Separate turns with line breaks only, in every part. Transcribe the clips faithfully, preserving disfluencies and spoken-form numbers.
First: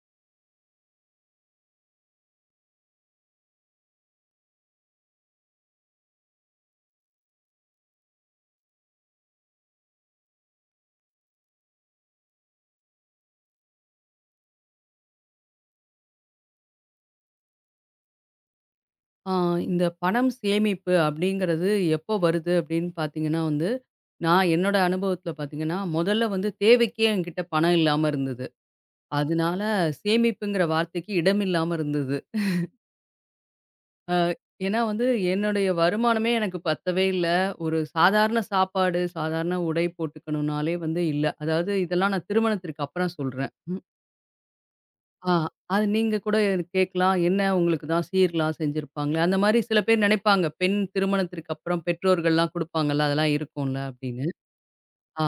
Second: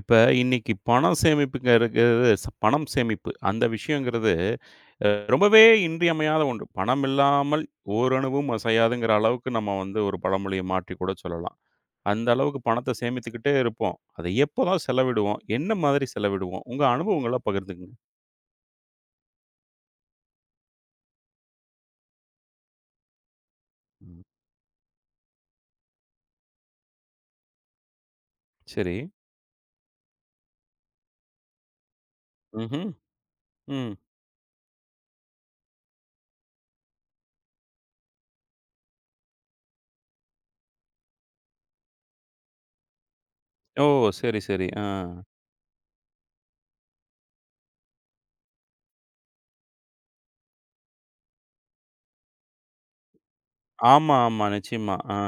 இப்ப இன்னைக்கு பணம் சேமிப்புங்கிறது ச பணம் சேமிப்பு அந்த விஷயங்கிறது அ ரொம்பவே இன்றியமையாத ஒன்று. பணம் இல்லாமல் ஓரணுவும் அசையாதுங்கிற அளவுக்கு நம்ம வந்து ஒரு பழமொழிய மாற்றி கூட சொல்லலாம். அந்த அளவுக்கு பணத்த சேமித்துக்கிட்டே இருப்போம். அதை எப்போதான் செலவிடுவோம்? என்ன மாதிரி செலவிடுவோம்? உங்க அனுபவங்கள பகிர்ந்துக்கங்க.
ஆ, இந்த பணம் சேமிப்பு அப்படிங்கிறது எப்போ வருது அப்படின்னு பார்த்தீங்கன்னா வந்து,
ம்.
நான் என்னோட அனுபவத்தில பார்த்தீங்கன்னா, முதல்ல வந்து தேவைக்கே என்கிட்ட பணம் இல்லாம இருந்தது.
சரி.
அதனால சேமிப்புங்கிற வார்த்தைக்கு இடம் இல்லாம இருந்தது.
ம்ஹ்ம். ம்.
ஏன்னா வந்து என்னுடைய வருமானமே எனக்கு பத்தவே இல்ல. ஒரு சாதாரண சாப்பாடு, சாதாரண உடை போட்டுக்கணும்னாலே வந்து இல்ல. அதாவது இதெல்லாம் நான் திருமணத்திற்கு அப்புறம் சொல்றேன்.
ஓ! சரி, சரி. ஆ.
ஆ. அது நீங்க கூட கேட்கலாம். என்ன உங்களுக்கு தான் சீர்லாம் செஞ்சிருப்பாங்களே! அந்த மாரி சில பேர் நினைப்பாங்க. பெண் திருமணத்திற்கு அப்புறம் பெற்றோர்கள்லாம் குடுப்பாங்கல்ல. அதெல்லாம் இருக்கும்ல
ஆமா,
அப்படின்னு.
ஆமா. நிச்சயமா. ஆ.
ஆ.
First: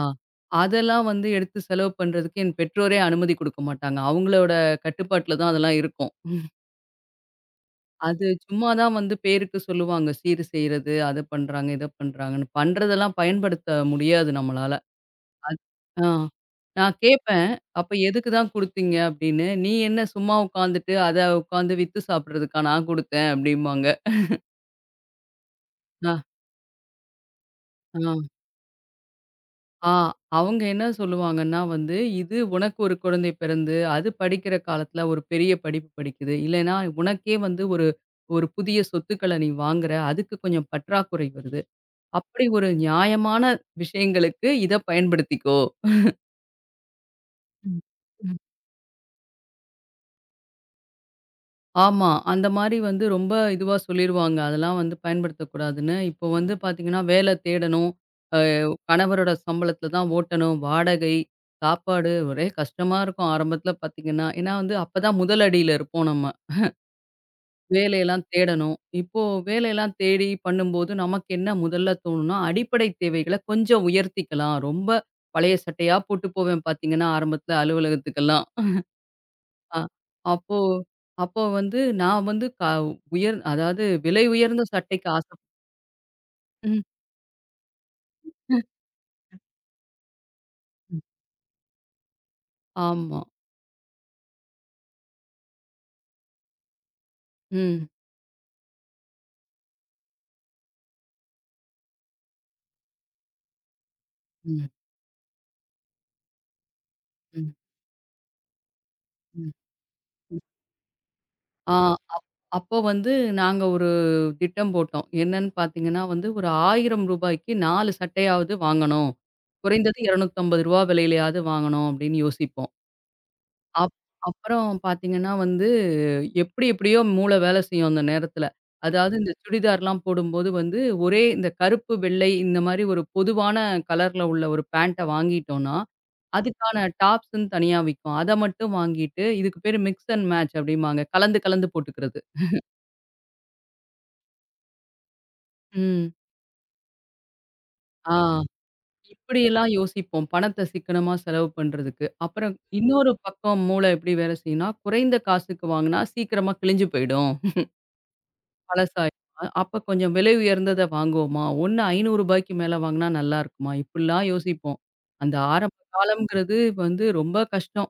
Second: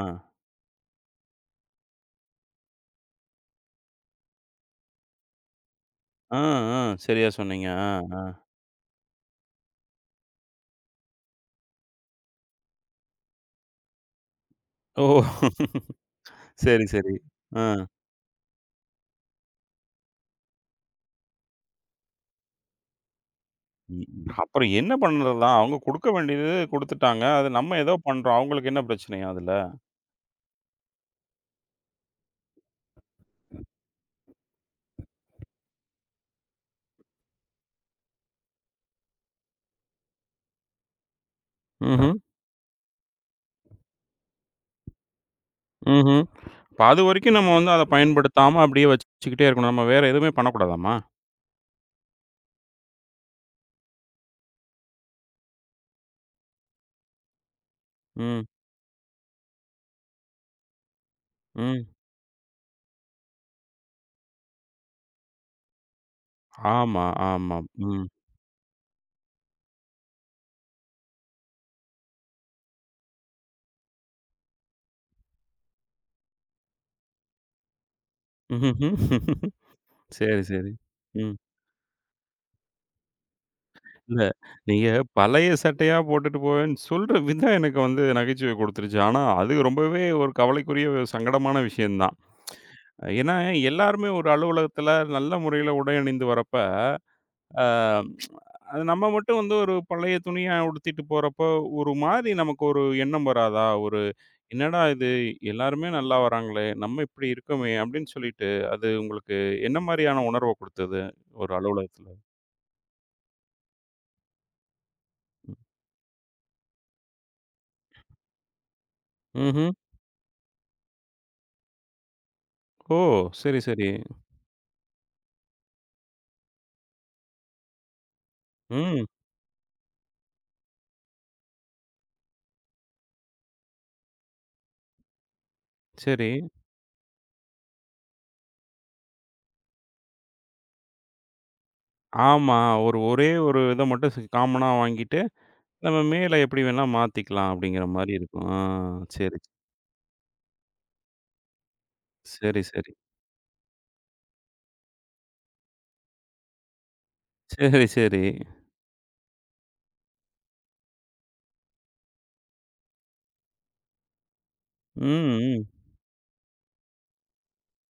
அதெல்லாம் வந்து எடுத்து செலவு பண்றதுக்கு என் பெற்றோரே அனுமதி குடுக்க மாட்டாங்க. அவங்களோட கட்டுப்பாட்டுல தான் அதெல்லாம் இருக்கும்.
ஆ, ஆ. சரியா சொன்னீங்க. ஆ, ஆ.
அது சும்மா தான் வந்து பேருக்கு சொல்லுவாங்க. சீர் செய்றது, அத பண்றாங்க, இத பண்றாங்கன்னு. பண்றதெல்லாம் பயன்படுத்த முடியாது நம்மளால.
ஓ!
அத் ஆ.
சரி,
நான்
சரி.
கேட்பேன்.
ஆ.
"அப்ப எதுக்கு தான் குடுத்தீங்க?" அப்படின்னு. "நீ என்ன சும்மா உட்காந்துட்டு, அத உட்காந்து வித்து சாப்பிடுறதுக்கா நான் குடுத்தேன்" அப்படிம்பாங்க.
ம். அப்புறம் என்ன பண்றது தான்? அவங்க குடுக்க
ஆ,
வேண்டியது குடுத்துட்டாங்க. அது நம்ம ஏதோ
ஆ,
பண்றோம். அவங்களுக்கு என்ன பிரச்சனையா அதுல?
ஆ. அவங்க என்ன சொல்லுவாங்கன்னா வந்து, "இது உனக்கு ஒரு குழந்தை பிறந்து, அது படிக்கிற காலத்துல ஒரு பெரிய படிப்பு படிக்குது. இல்லைன்னா உனக்கே வந்து ஒரு ஒரு புதிய சொத்துக்கள நீ வாங்குற. அதுக்கு கொஞ்சம் பற்றாக்குறை வருது.
ம்ஹ்ம்.
அப்படி ஒரு நியாயமான விஷயங்களுக்கு இத பயன்படுத்திக்கோ."
ம்ஹ்ம். அப்ப அதுவரைக்கும் நம்ம வந்து
ம்.
அத
ம்.
பயன்படுத்தாம அப்படியே வச்சுக்கிட்டே இருக்கணும். நம்ம வேற எதுவுமே பண்ணக்கூடாதாம்மா?
ஆமா. அந்த மாரி வந்து ரொம்ப இதுவா சொல்லிருவாங்க. அதெல்லாம் வந்து பயன்படுத்தக்கூடாதுன்னு. இப்போ வந்து பார்த்தீங்கன்னா, வேலை தேடணும். அ
ம்.
கணவரோட சம்பளத்தில தான் ஓட்டணும். வாடகை,
ம்.
சாப்பாடு ஒரே கஷ்டமா இருக்கும் ஆரம்பத்தில பார்த்தீங்கன்னா. ஏன்னா வந்து அப்பதான் முதல் அடியில இருப்போம் நம்ம.
ஆமா, ஆமா. ம்.
வேலையெல்லாம் தேடணும். இப்போ வேலையெல்லாம் தேடி பண்ணும்போது நமக்கு என்ன முதல்ல தோணும்னா, அடிப்படை தேவைகள கொஞ்சம் உயர்த்திக்கலாம். ரொம்ப பழைய சட்டையா போட்டு போவேன் பார்த்தீங்கன்னா, ஆரம்பத்தில அலுவலகத்துக்கெல்லாம்.
ம்ஹ்ஹ்ம்.
ஆ.
சரி,
அப்போ
சரி. ம்.
அப்போ வந்து நான் வந்து க உயர் அதாவது
இல்ல.
விலை உயர்ந்த
நீங்க
சட்டைக்கு ஆசை.
பழைய சட்டையா போட்டுட்டு போவேன்னு
ம்.
சொல்ற விதம் எனக்கு வந்து நகைச்சுவை குடுத்துருச்சு. ஆனா, அது ரொம்பவே ஒரு கவலைக்குரிய
ம்.
ஒரு சங்கடமான விஷயம் தான்.
ஆமா.
ஏன்னா, எல்லாருமே ஒரு அலுவலகத்துல நல்ல முறையில உடை அணிந்து வரப்ப,
ம்.
அ அது நம்ம மட்டும் வந்து ஒரு பழைய துணிய உடுத்திட்டு போறப்போ, ஒரு மாரி நமக்கு ஒரு எண்ணம் வராதா? ஒரு
ம்.
"என்னடா இது எல்லாருமே நல்லா வராங்களே! நம்ம இப்படி
ம்.
இருக்கோமே!" அப்படின்னு சொல்லிட்டு, அது உங்களுக்கு
ம்.
என்ன மாரியான உணர்வ குடுத்தது? ஒரு
ஆ
அலுவலகத்துல?
அப் அப்போ வந்து நாங்க ஒரு திட்டம் போட்டோம். என்னன்னு பார்த்தீங்கன்னா வந்து, ஒரு ரூ. 1000க்கு நாலு சட்டையாவது வாங்கணும்.
ம்ஹ்ம்.
குறைந்தது ரூபாய் இருநூற்று ஐம்பது விலையிலயாவது வாங்கணும் அப்படின்னு யோசிப்போம்.
ஓ! சரி, சரி.
அப் அப்புறம் பார்த்தீங்கன்னா வந்து, எப்படி எப்படியோ மூளை வேலை செய்யும் அந்த நேரத்தில.
ம்.
அதாவது இந்த சுடிதார்லாம் போடும்போது வந்து, ஒரே இந்த கருப்பு, வெள்ளை இந்த மாரி ஒரு பொதுவான கலர்ல உள்ள ஒரு பேண்ட்ட வாங்கிட்டோம்னா,
சரி.
அதுக்கான டாப்ஸ்ன்னு தனியா விக்கும். அத மட்டும் வாங்கிட்டு, இதுக்கு பேரு மிக்ஸ் அண்ட் மேட்ச் அப்படிம்பாங்க. கலந்து கலந்து போட்டுக்கிறது.
ஆமா. ஒரு ஒரே ஒரு இத மட்டும் ஸ் காமனா வாங்கிட்டு, நம்ம
ம்.
மேல எப்படி வேணா மாத்திக்கலாம் அப்படிங்கிற மாரி
ஆ
இருக்கும். ஆ சரி,
இப்படியெல்லாம் யோசிப்போம். பணத்த சிக்கனமா செலவு பண்றதுக்கு. அப்புறம்
சரி, சரி.
இன்னொரு பக்கம் மூளை எப்படி வேலை செய்யும்னா, குறைந்த காசுக்கு வாங்குனா சீக்கிரமா கிழிஞ்சு போயிடும்.
சரி, சரி.
பழசாயிரும். அ அப்ப கொஞ்சம் விலை உயர்ந்தத வாங்குவோமா? ஒண்ணு ரூ. 500க்கு மேல வாங்குனா நல்லா இருக்குமா? இப்படிலாம் யோசிப்போம். அந்த
ம், ம்,
ஆரம்ப காலம்ங்கிறது வந்து ரொம்ப கஷ்டம்.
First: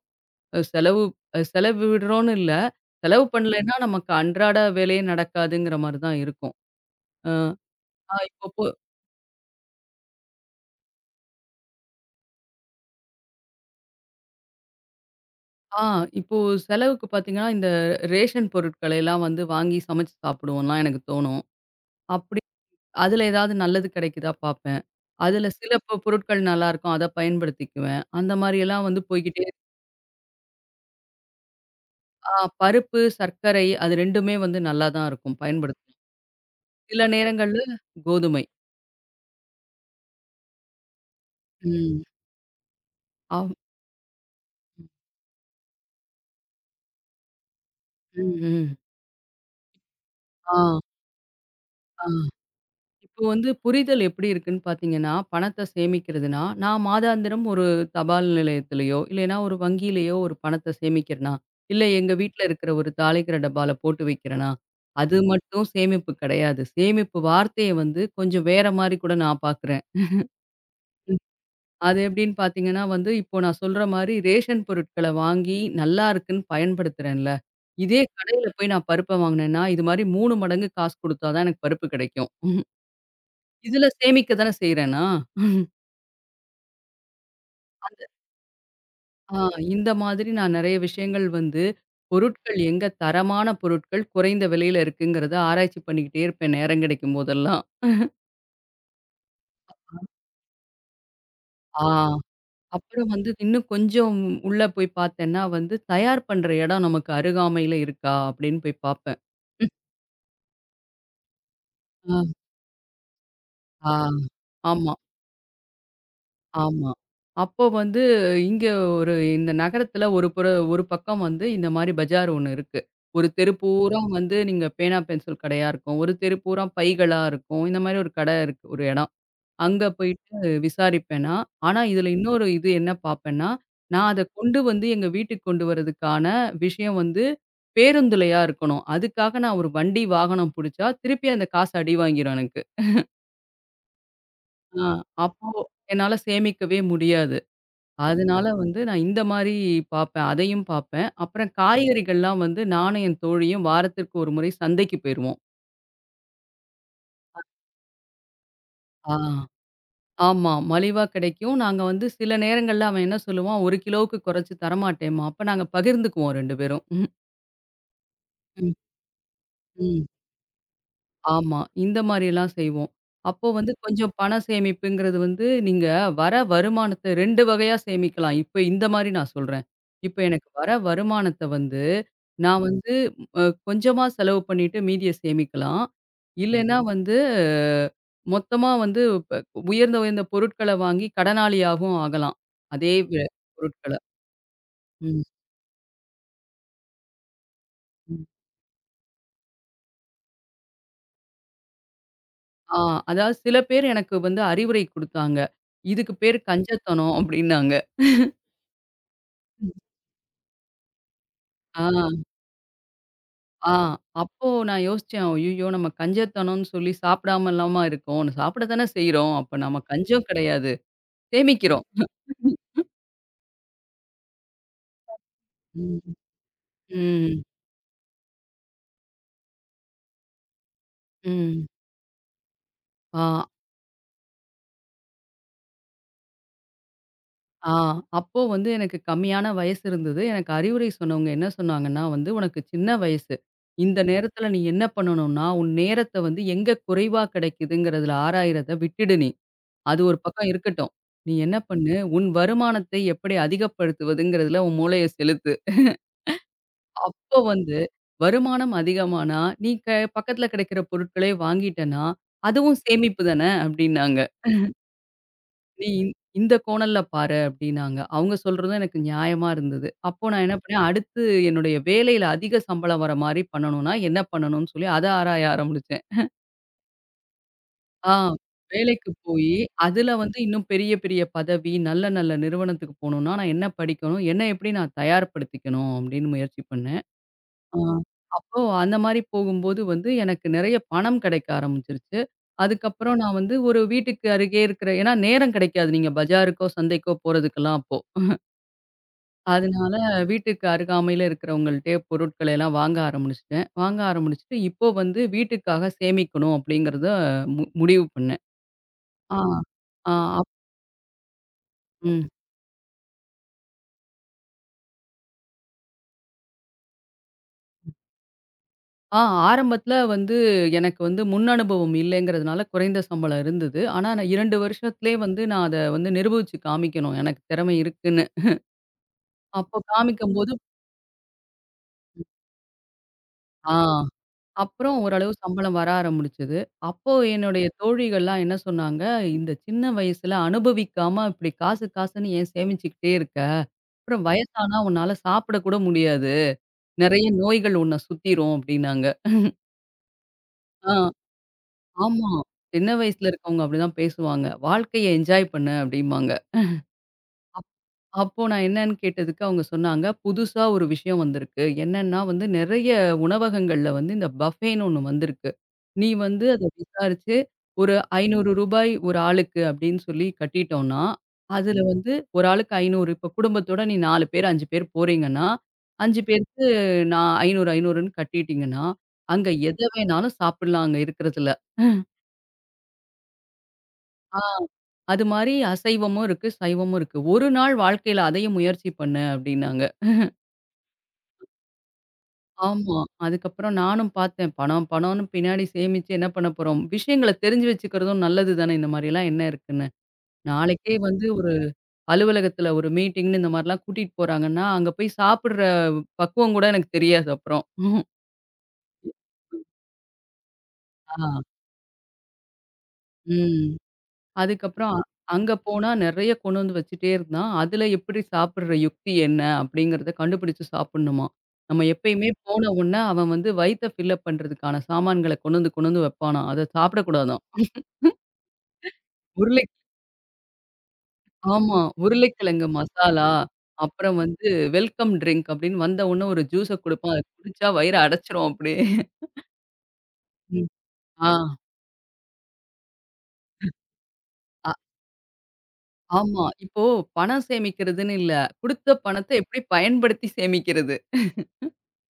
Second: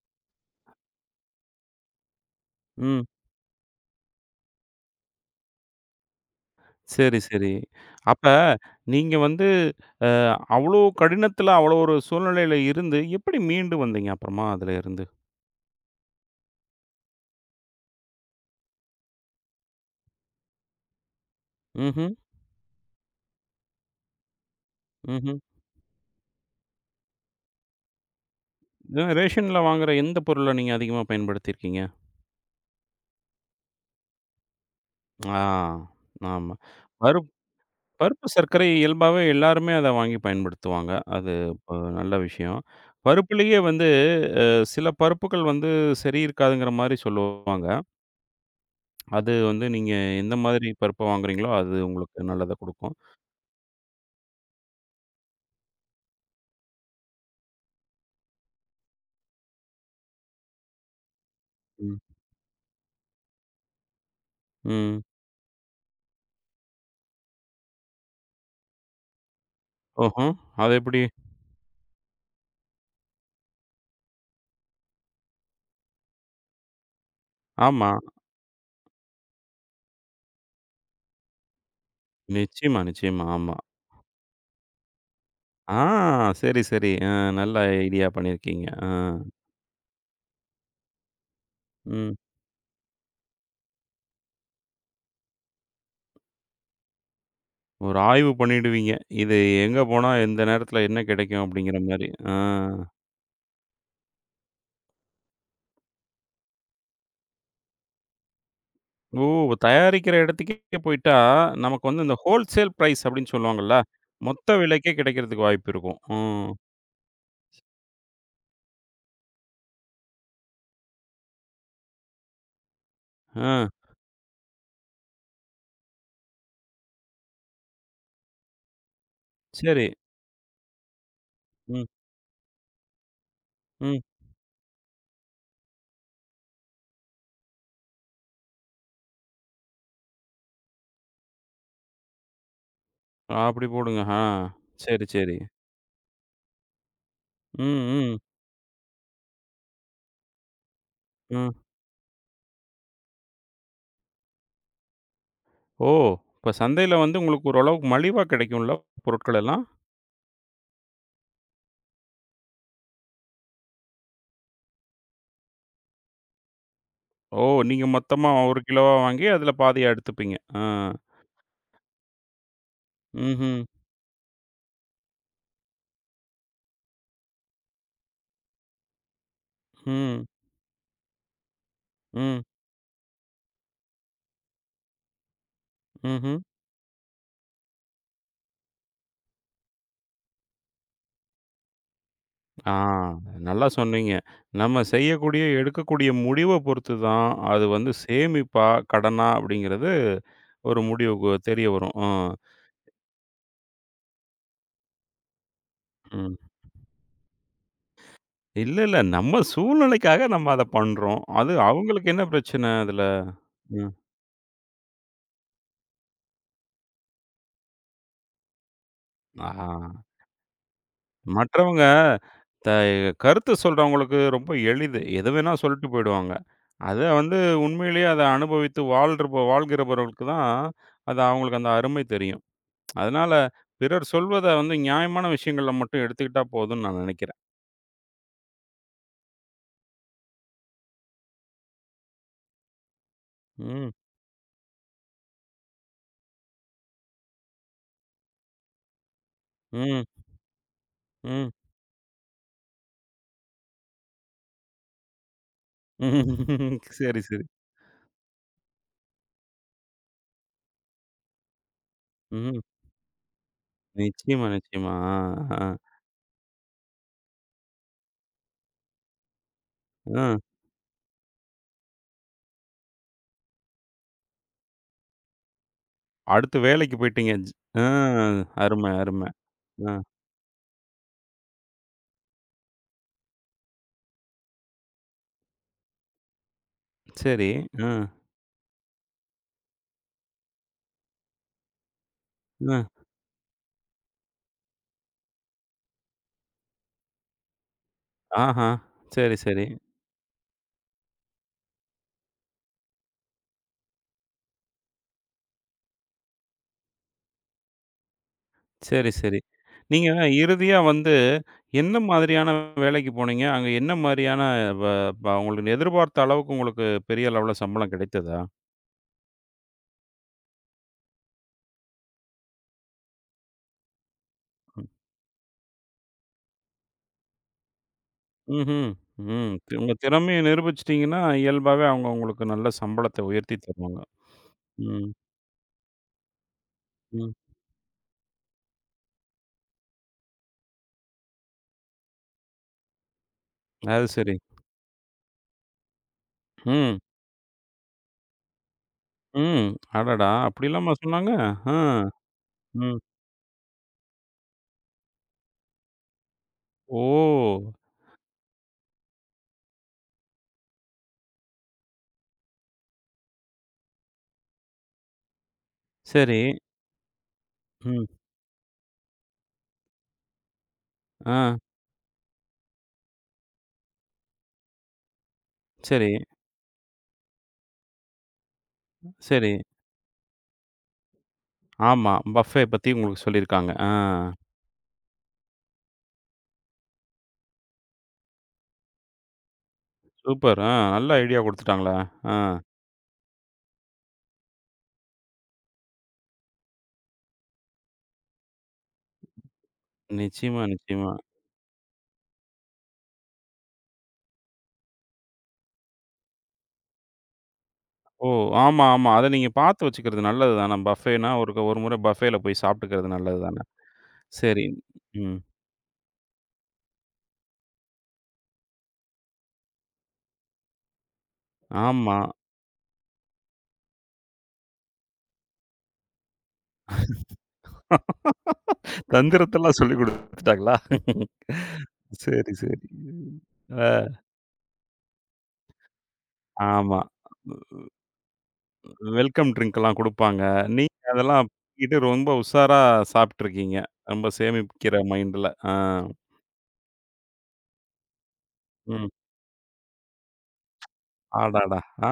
அ செலவு அ செலவு விடுறோம்னு இல்ல.
ம்.
செலவு பண்ணலைன்னா நமக்கு அன்றாட வேலையே நடக்காதுங்கிற மாரி தான் இருக்கும்.
சரி,
அ
சரி.
ஆ
அப்ப
இப்போ போ
நீங்க வந்து அ அவ்வளோ கடினத்தில, அவ்வளோ ஒரு சூழ்நிலையில இருந்து, எப்படி மீண்டு வந்தீங்க அப்புறமா அதுல இருந்து?
ஆ இப்போ செலவுக்கு பார்த்தீங்கன்னா, இந்த ரேஷன் பொருட்களை எல்லாம் வந்து வாங்கி சமைச்சு சாப்பிடுவோம்லாம் எனக்கு தோணும்.
ம்ஹ்ம்,
அப்படி அதுல ஏதாவது நல்லது கிடைக்குதா பார்ப்பேன்.
ம்ஹ்ம்.
அதுல சில பொ பொருட்கள் நல்லாருக்கும். அத பயன்படுத்திக்குவேன். அந்த மாரியெல்லாம் வந்து
அ
போய்க்கிட்டே.
ரேஷன்ல வாங்குற எந்த பொருள நீங்க அதிகமா பயன்படுத்தியிருக்கீங்க?
ஆ பருப்பு, சர்க்கரை அது ரெண்டுமே வந்து நல்லா தான்
ஆ,
இருக்கும், பயன்படுத்தலாம்.
ஆமா.
சில
பருப்
நேரங்கள்ல
பருப்பு
கோதுமை.
சர்க்கரை இயல்பாவே எல்லாருமே அத வாங்கி பயன்படுத்துவாங்க. அது இப்ப
ம்.
நல்ல விஷயம்.
அவ்
பருப்புலயே வந்து அ சில பருப்புகள் வந்து சரி இருக்காதுங்கிற மாரி சொல்லுவாங்க.
ம், ம்.
அது வந்து நீங்க எந்த மாதிரி
ஆ,
பருப்ப வாங்குறீங்களோ, அது
ஆ.
உங்களுக்கு நல்லத குடுக்கும்.
இப்போ வந்து புரிதல் எப்படி இருக்குன்னு பார்த்தீங்கன்னா, பணத்த சேமிக்கிறதுனா, நான் மாதாந்திரம் ஒரு தபால் நிலையத்திலயோ, இல்லைன்னா ஒரு வங்கியிலயோ ஒரு பணத்த சேமிக்கிறேனா, இல்ல
ம்.
எங்க வீட்ல இருக்கிற ஒரு தாளிக்கிற டப்பால போட்டு வைக்கிறேனா,
ம்.
அது மட்டும் சேமிப்பு கிடையாது. சேமிப்பு வார்த்தைய வந்து கொஞ்சம் வேற மாரி கூட நான் பார்க்குறேன்.
ஓஹோ! அது எப்படி?
அது எப்படின்னு பார்த்தீங்கன்னா வந்து, இப்போ நான் சொல்ற மாரி ரேஷன் பொருட்கள வாங்கி நல்லா இருக்குன்னு பயன்படுத்துறேன்ல.
ஆமா.
இதே கடையில போய் நான் பருப்ப வாங்குனேன்னா, இது மாரி மூணு மடங்கு காசு குடுத்தா தான் எனக்கு பருப்பு கிடைக்கும்.
நிச்சயமா, நிச்சயமா. ஆமா.
இதுல சேமிக்க தானே செய்றேனா?
ஆ சரி, சரி. அ நல்ல
அந்த
ஐடியா பண்ணியிருக்கீங்க. ஆ.
ஆ இந்த மாதிரி நான் நெறைய விஷயங்கள் வந்து
ம்.
பொருட்கள் எங்க தரமான பொருட்கள் குறைந்த விலையில இருக்குங்கிறத ஆராய்ச்சி பண்ணிக்கிட்டே இருப்பேன் நேரம் கிடைக்கும் போதெல்லாம்.
ஒரு ஆய்வு பண்ணிடுவீங்க. இது எங்க போனா எந்த நேரத்துல என்ன கிடைக்கும் அப்படிங்கிற
ஆ
மாரி. ஆ.
அப்புறம் வந்து இன்னும் கொஞ்சம் உள்ள போய் பார்த்தேன்னா வந்து, தயார் பண்ற இடம் நமக்கு அருகாமையில இருக்கா அப்படின்னு போய் பார்ப்பேன்.
ஓ! தயாரிக்கிற இடத்துக்கே போயிட்டா, நமக்கு வந்து இந்த
ஆ.
ஹோல்சேல் பிரைஸ் அப்படின்னு சொல்லுவாங்கல்ல.
ஆ.
மொத்த விலைக்கே
ஆமா,
கிடைக்கிறதுக்கு வாய்ப்பு இருக்கும். ம்.
ஆமா. அப்போ வந்து இங்க ஒரு இந்த நகரத்துல ஒரு புற ஒரு பக்கம் வந்து இந்த மாரி பஜார் ஒண்ணு இருக்கு. ஒரு தெரு
ஆ.
பூரா வந்து நீங்க பேனா, பென்சில் கடையா இருக்கும். ஒரு தெரு பூரா பைகளா இருக்கும். இந்த மாரி ஒரு கடை இருக்கு, ஒரு இடம். அங்க
சரி.
போயிட்டு விசாரிப்பேன் நான். ஆனா
ம்.
இதுல இன்னொரு இது என்ன பார்ப்பேன்னா,
ம்.
நான் அத கொண்டு வந்து எங்க வீட்டுக்கு கொண்டு வரதுக்கான விஷயம் வந்து பேருந்துலயா இருக்கணும். அதுக்காக நான் ஒரு வண்டி வாகனம் புடிச்சா, திருப்பி அந்த காசு அடி வாங்கிரும் எனக்கு.
அப்படி போடுங்க. ஆ.
ஆ
சரி, சரி.
அப்போ என்னால சேமிக்கவே முடியாது.
ம். ம்.
அதனால வந்து நான் இந்த மாரி பாப்பேன். அதையும் பாப்பேன். அப்புறம்
ம்.
காய்கறிகள்லாம் வந்து நானும் என் தோழியும் வாரத்திற்கு ஒரு முறை சந்தைக்கு போயிருவோம்.
ஓ! இப்ப சந்தையில வந்து உங்களுக்கு ஓரளவுக்கு மலிவா கிடைக்கும்ல
ஆ.
பொருட்கள் எல்லாம்?
ஆமா. மலிவா கிடைக்கும். நாங்க வந்து சில நேரங்கள்ல அவன் என்ன சொல்லுவான், ஒரு கிலோவுக்கு குறைச்சு தரமாட்டேன்ம்பான். அப்ப நாங்க பகிர்ந்துக்குவோம் ரெண்டு பேரும். ம்.
ஓ! நீங்க மொத்தமா ஒரு கிலோவா வாங்கி, அதில பாதியா
ம்.
எடுத்துப்பீங்க. ஆ.
ஆமா. இந்த மாரியெல்லாம் செய்வோம். அப்போ
ம்ஹ்ம்.
வந்து கொஞ்சம் பண சேமிப்புங்கிறது வந்து, நீங்க வர வருமானத்த ரெண்டு வகையா சேமிக்கலாம். இப்ப இந்த மாரி நான் சொல்றேன். இப்ப
ம்.
எனக்கு வர வருமானத்த வந்து,
ம்.
நான் வந்து அ கொஞ்சமா செலவு பண்ணிட்டு மீதிய சேமிக்கலாம்.
ம்ஹ்ம்.
இல்லைன்னா வந்து அஹ், மொத்தமா வந்து ப உயர்ந்த உயர்ந்த பொருட்கள வாங்கி கடனாளியாகவும் ஆகலாம்.
ஆ,
அதே வி
நல்லா
பொருட்கள.
சொன்னீங்க. நம்ம
ம்,
செய்யக்கூடிய, எடுக்கக்கூடிய முடிவ பொறுத்து தான், அது வந்து
ம்.
சேமிப்பா, கடனா அப்படிங்கிறது ஒரு முடிவுக்கு தெரிய வரும். ஆ.
ஆ அதாவது சில பேர் எனக்கு வந்து அறிவுரை குடுத்தாங்க. "இதுக்கு
ம்.
பேரு கஞ்சத்தனம்" அப்டின்னாங்க.
இல்ல, இல்ல. நம்ம சூழ்நிலைக்காக நம்ம அத பண்றோம். அது
ஆ.
அவங்களுக்கு என்ன பிரச்சன அதுல?
ஆ.
ம்.
அப்போ நான் யோசிச்சேன். "ஐய்யய்யோ! நம்ம கஞ்சத்தனம்னு சொல்லி சாப்பிடாமலாமா இருக்கோம். சாப்பிட தானே செய்றோம். அப்ப நம்ம
ஆ.
கஞ்சம் கிடையாது.
மற்றவங்க
சேமிக்கிறோம்."
த கருத்து சொல்றவங்களுக்கு ரொம்ப எளிது. எது வேணா சொல்லிட்டு
ம்.
போயிடுவாங்க. அத வந்து
ம்.
உண்மையிலேயே அத அனுபவித்து வாழ்றப வாழ்கிறவர்களுக்கு தான், அது அவங்களுக்கு
ம்.
அந்த அருமை தெரியும்.
ஆ.
அதனால, பிறர் சொல்வத வந்து நியாயமான விஷயங்கள்ல மட்டும் எடுத்துக்கிட்டா போதும்னு நான் நினைக்கிறேன்.
ஆ. அப்போ வந்து எனக்கு கம்மியான வயசு இருந்தது. எனக்கு அறிவுரை சொன்னவங்க என்ன சொன்னாங்கன்னா வந்து, "உனக்கு சின்ன வயசு.
ம்,
இந்த நேரத்தில நீ என்ன பண்ணணும்னா, உன் நேரத்த வந்து எங்க குறைவா கிடைக்குதுங்கிறதுல ஆராயிறத விட்டுடு நீ. அது
ம்,
ஒரு பக்கம் இருக்கட்டும். நீ
ம்.
என்ன பண்ணு, உன் வருமானத்தை எப்படி அதிகப்படுத்துவதுங்கிறதுல உன் மூளைய செலுத்து."
ம். சரி,
அப்போ
சரி.
வந்து வருமானம் அதிகமானா, "நீ க பக்கத்துல கிடைக்கிற பொருட்களே வாங்கிட்டன்னா,
ம்.
அதுவும் சேமிப்பு தான" அப்படின்னாங்க.
நிச்சயமா, நிச்சயமா. ஆ, ஆ,
"நீ இந்த இந்த கோணல்ல பாரு" அப்படின்னாங்க. அவங்க சொல்றதும் எனக்கு நியாயமா இருந்தது. அப்போ
ஆ.
நான் என்ன பண்ணேன், அடுத்து என்னுடைய வேலையில அதிக சம்பளம் வர மாரி பண்ணணும்னா, என்ன பண்ணணும்னு சொல்லி அத ஆராய ஆரம்பிச்சேன்.
அடுத்து வேலைக்கு போயிட்டீங்க. ஜ் ஆ
ஆ
அருமை,
வேலைக்கு
அருமை.
போயி,
ஆ.
அதுல வந்து இன்னும் பெரிய பெரிய பதவி, நல்ல நல்ல நிறுவனத்துக்கு போணும்னா, நான் என்ன படிக்கணும்? என்ன எப்படி நான் தயார்படுத்திக்கணும் அப்படின்னு முயற்சி பண்ணேன்.
சரி.
ஆ.
ஆ,
அப்போ அந்த மாரி போகும்போது வந்து எனக்கு நெறைய பணம் கிடைக்க ஆரம்பிச்சுருச்சு.
ஆ.
அதுக்கப்புறம் நான் வந்து ஒரு வீட்டுக்கு அருகே இருக்கிற, ஏன்னா நேரம் கிடைக்காது நீங்க பஜாருக்கோ, சந்தைக்கோ போறதுக்கெல்லாம் அப்போ.
ஆஹா! சரி, சரி.
அதனால வீட்டுக்கு அருகாமையில இருக்கிறவங்கள்ட்டயே பொருட்களை எல்லாம் வாங்க ஆரம்பிச்சுட்டேன். வாங்க ஆரம்பிச்சுட்டு இப்போ வந்து வீட்டுக்காக சேமிக்கணும் அப்படிங்கிறத மு முடிவு பண்ணேன்.
சரி,
ஆ,
சரி. நீங்க
ஆ, அப்
இறுதியா வந்து என்ன
ம்.
மாதிரியான வேலைக்கு போனீங்க? அங்க என்ன மாரியான வ ப உங்களுக்கு எதிர்பார்த்த அளவுக்கு உங்களுக்கு பெரிய அளவுல சம்பளம் கிடைத்ததா?
ஆ ஆரம்பத்தில வந்து எனக்கு வந்து முன் அனுபவம் இல்லைங்கிறதுனால குறைந்த சம்பளம் இருந்தது. ஆனா, நான் இரண்டு வருஷத்திலே வந்து நான் அத வந்து நிரூபிச்சு காமிக்கணும். எனக்கு திறமை இருக்குன்னு.
ம்ஹ்ம். ம்.
அப்போ
உங்க திறமைய
காமிக்கும்போது
நிரூபிச்சுட்டீங்கன்னா, இயல்பாவே அவங்க உங்களுக்கு நல்ல சம்பளத்த உயர்த்தி
ஆ
தருவாங்க.
அப்புறம்
ம்,
ஓரளவு சம்பளம் வர ஆரம்பிச்சது. அப்போ
ம்.
என்னுடைய தோழிகள்லாம் என்ன சொன்னாங்க, "இந்த சின்ன வயசுல அனுபவிக்காம இப்படி காசு காசுன்னு ஏன் சேமிச்சுக்கிட்டே இருக்க?
அது
அப்புறம்
சரி.
வயசானா உன்னால சாப்பிட கூட முடியாது.
ம்,
நெறைய நோய்கள் உன்ன சுத்திரும்" அப்படின்னாங்க.
ம். அடடா! அப்படிலாமா
ஆ.
சொன்னாங்க? ஆ,
ஆமா. சின்ன
ம்.
வயசுல இருக்கவங்க அப்படிதான் பேசுவாங்க. "வாழ்க்கைய என்ஜாய் பண்ணு" அப்படிம்பாங்க.
ஓ!
அப்போ நான் என்னன்னு கேட்டதுக்கு அவங்க சொன்னாங்க, புதுசா ஒரு விஷயம் வந்திருக்கு. என்னன்னா வந்து நெறைய உணவகங்கள்ல வந்து இந்த பஃபேன்னு ஒண்ணு வந்திருக்கு. நீ
சரி.
வந்து அத விசாரிச்சு ஒரு
ம்.
ரூபாய் ஐநூறு ஒரு ஆளுக்கு அப்படின்னு சொல்லி கட்டிட்டோம்னா,
ஆ.
அதுல வந்து ஒரு ஆளுக்கு ஐநூறு, இப்ப குடும்பத்தோட நீ நாலு பேர், அஞ்சு பேர் போறீங்கன்னா,
சரி,
அஞ்சு பேருக்கு நான் ஐநூறு, 500ன்னு கட்டிட்டீங்கன்னா, அங்க
சரி.
எத வேணாலும் சாப்பிடலாம் அங்க இருக்கிறதுல.
ஆமா. பஃபே பத்தி உங்களுக்கு சொல்லியிருக்காங்க. ஆ.
ஆ. அது மாரி அசைவமும் இருக்கு, சைவமும் இருக்கு. "ஒரு நாள் வாழ்க்கையில அதையும் முயற்சி பண்ணு" அப்டின்னாங்க.
சூப்பர். ஆ நல்ல ஐடியா குடுத்துட்டாங்களே. ஆ.
ஆமா. அதுக்கப்புறம் நானும் பார்த்தேன். பணம் பணம்னு பின்னாடி சேமிச்சு என்ன பண்ண போறோம்? விஷயங்கள தெரிஞ்சு வச்சுக்கிறதும் நல்லது தானே, இந்த மாரிலாம் என்ன இருக்குன்னு.
நிச்சயமா,
நாளைக்கே
நிச்சயமா.
வந்து ஒரு அலுவலகத்துல ஒரு மீட்டிங்ன்னு இந்த மாரிலாம் கூட்டிட்டு போறாங்கன்னா, அங்க போய் சாப்பிடுற பக்குவம் கூட எனக்கு தெரியாது அப்புறம்.
ஓ! ஆமா, ஆமா. அத நீங்க பார்த்து வச்சுக்கிறது நல்லது தான. பஃபேன்னா ஒரு
ஆ.
ஒரு முறை பஃபேல போய் சாப்பிட்டுக்கிறது நல்லது தான.
ம்.
சரி.
அதுக்கப்புறம் அ
ம்.
அங்க போனா நெறைய கொண்டு வந்து வச்சுட்டே இருந்தான். அதுல எப்படி சாப்பிடுற யுக்தி என்ன அப்படிங்கிறத கண்டுபிடிச்சு சாப்பிடணுமா? நம்ம
ஆமா.
எப்பயுமே போன உடனே அவன் வந்து வயித்த ஃபில்லப் பண்றதுக்கான சாமான்கள கொண்டு வந்து கொண்டு வந்து வைப்பானாம். அத சாப்பிடக்கூடாதாம். உருளை
தந்திரத்தெல்லாம் சொல்லிக் குடுத்துட்டாங்களா?
ஆமா.
சரி,
உருளைக்கிழங்கு
சரி.
மசாலா,
அ
அப்புறம் வந்து வெல்கம் ட்ரிங்க் அப்படின்னு வந்த உடனே ஒரு ஜூஸ
ஆமா.
குடுப்பான். அத குடிச்சா வயிற அடைச்சிரும் அப்படியே.
வெல்கம் ட்ரிங்க்லாம் குடுப்பாங்க.
ம்.
நீங்க
ஆ.
அதெல்லாம் இது ரொம்ப உஷாரா சாப்ட்டுருக்கீங்க. ரொம்ப
அ
சேமிக்கிற மைண்ட்ல. ஆ.
ஆமா. இப்போ பணம் சேமிக்கிறதுன்னு இல்ல. குடுத்த
ம்.
பணத்த எப்படி பயன்படுத்தி சேமிக்கிறது?
அடடா! ஆ.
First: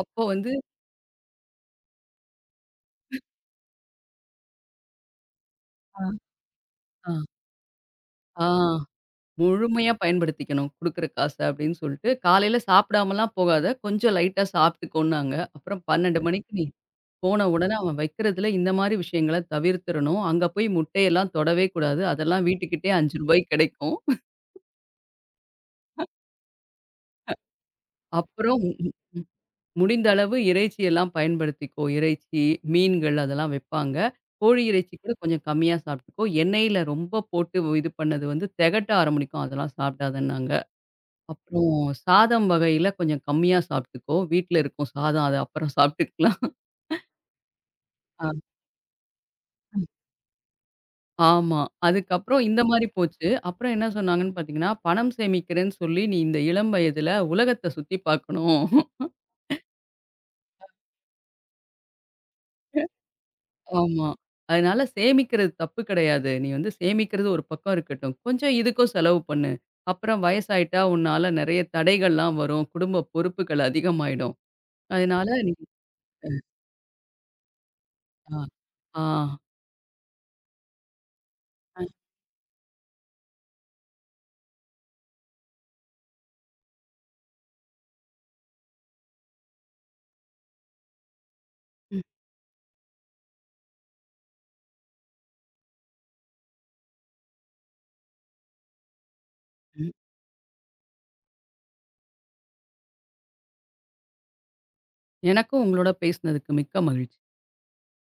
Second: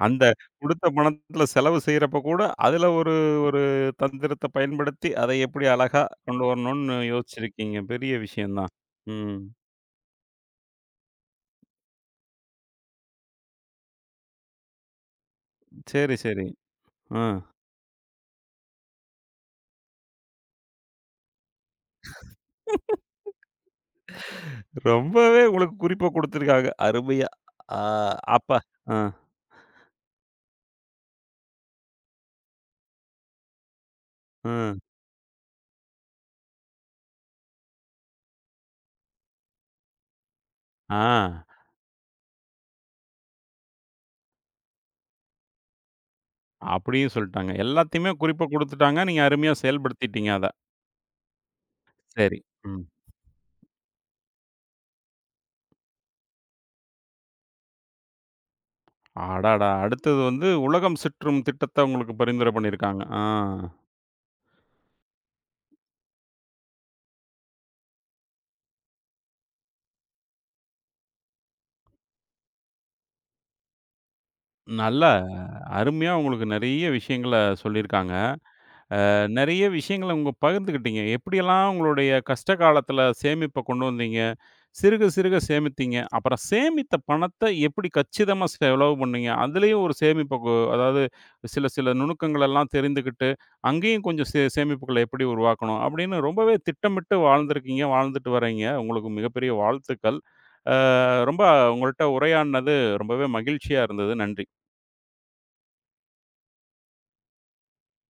அப்போ
அந்த
வந்து
குடுத்த பணத்துல செலவு செய்றப்ப கூட, அதுல ஒரு ஒரு தந்திரத்த பயன்படுத்தி, அதை எப்படி
ஆ.
அழகா கொண்டு வரணும்னு
ஆ.
யோசிச்சிருக்கீங்க. பெரிய
ஆ.
விஷயம் தான். ம்.
முழுமையா பயன்படுத்திக்கணும் குடுக்குற காச அப்படின்னு சொல்லிட்டு, காலையில சாப்பிடாமலாம் போகாத, கொஞ்சம் லைட்டா சாப்பிட்டுக்கோன்னாங்க. அப்புறம்
சரி,
பன்னிரண்டு
சரி.
மணிக்கு நீ
ஆ.
போன உடனே அவன் வைக்கிறதுல இந்த மாரி விஷயங்கள தவிர்த்திறணும். அங்க போய் முட்டையெல்லாம் தொடவே கூடாது. அதெல்லாம் வீட்டுக்கிட்டயே ரூபாய் அஞ்சு கிடைக்கும்.
ரொம்பவே உங்களுக்கு குறிப்பா குடுத்துருக்காங்க. அருமையா. ஆ அப்ப
அப்புறம்
ஆ,
ம் முடிந்த அளவு இறைச்சியெல்லாம் பயன்படுத்திக்கோ. இறைச்சி, மீன்கள் அதெல்லாம் வைப்பாங்க. கோழி
ம்.
இறைச்சி கூட கொஞ்சம் கம்மியா சாப்பிட்டுக்கோ. எண்ணெயில ரொம்ப போட்டு இது பண்ணது வந்து தெகட்ட ஆரம்பிக்கும். அதெல்லாம் சாப்பிடாதன்னாங்க.
ஆ
அப்புறம் சாதம் வகையில கொஞ்சம் கம்மியா சாப்பிட்டுக்கோ. வீட்ல இருக்கும் சாதம் அது அப்புறம் சாப்பிட்டுக்கலாம்.
அப்டியும் சொல்ட்டாங்க. எல்லாத்தையுமே
ஆ.
குறிப்பா குடுத்துட்டாங்க. நீங்க அருமையா செயல்படுத்திட்டீங்க அத.
ஆமா.
சரி.
அதுக்கப்புறம் இந்த
ம்.
மாரி போச்சு. அப்புறம் என்ன சொன்னாங்கன்னு பார்த்தீங்கன்னா, பணம் சேமிக்கிறேன்னு சொல்லி நீ இந்த இளம் வயதுல உலகத்த சுத்தி பார்க்கணும்.
அடடா! அடுத்தது வந்து உலகம் சுற்றும் திட்டத்த உங்களுக்கு பரிந்துரை பண்ணியிருக்காங்க. ஆ.
ஆமா. அதனால சேமிக்கிறது தப்பு கிடையாது. நீ வந்து சேமிக்கிறது ஒரு பக்கம் இருக்கட்டும். கொஞ்சம் இதுக்கும் செலவு பண்ணு. அப்புறம் வயசாயிட்டா உன்னால நெறைய தடைகள்லாம் வரும். குடும்ப பொறுப்புகள் அதிகமாயிடும்.
நல்லா
அதனால நீ.
அருமையா உங்களுக்கு நெறைய விஷயங்கள சொல்லியிருக்காங்க.
ஆ. ஆ.
நெறைய விஷயங்கள உங்க பகிர்ந்துக்கிட்டீங்க. எப்படியெல்லாம்
அ.
உங்களுடைய கஷ்ட காலத்தில சேமிப்ப கொண்டு வந்தீங்க? சிறுக சிறுக சேமித்தீங்க. அப்புறம் சேமித்த பணத்த எப்படி கச்சிதமா செலவு பண்ணீங்க? அதுலயும் ஒரு சேமிப்ப கு அதாவது சில சில நுணுக்கங்களெல்லாம் தெரிந்துக்கிட்டு, அங்கேயும் கொஞ்சம் சே சேமிப்புகள எப்படி உருவாக்கணும்? அப்படின்னு ரொம்பவே திட்டமிட்டு வாழ்ந்திருக்கீங்க, வாழ்ந்துட்டு வர்றீங்க. உங்களுக்கு மிகப்பெரிய
ம்.
வாழ்த்துக்கள். அ ரொம்ப உங்கள்ட்ட உரையாடினது ரொம்பவே மகிழ்ச்சியா இருந்தது. நன்றி.
எனக்கும் உங்களோட பேசினதுக்கு மிக்க மகிழ்ச்சி.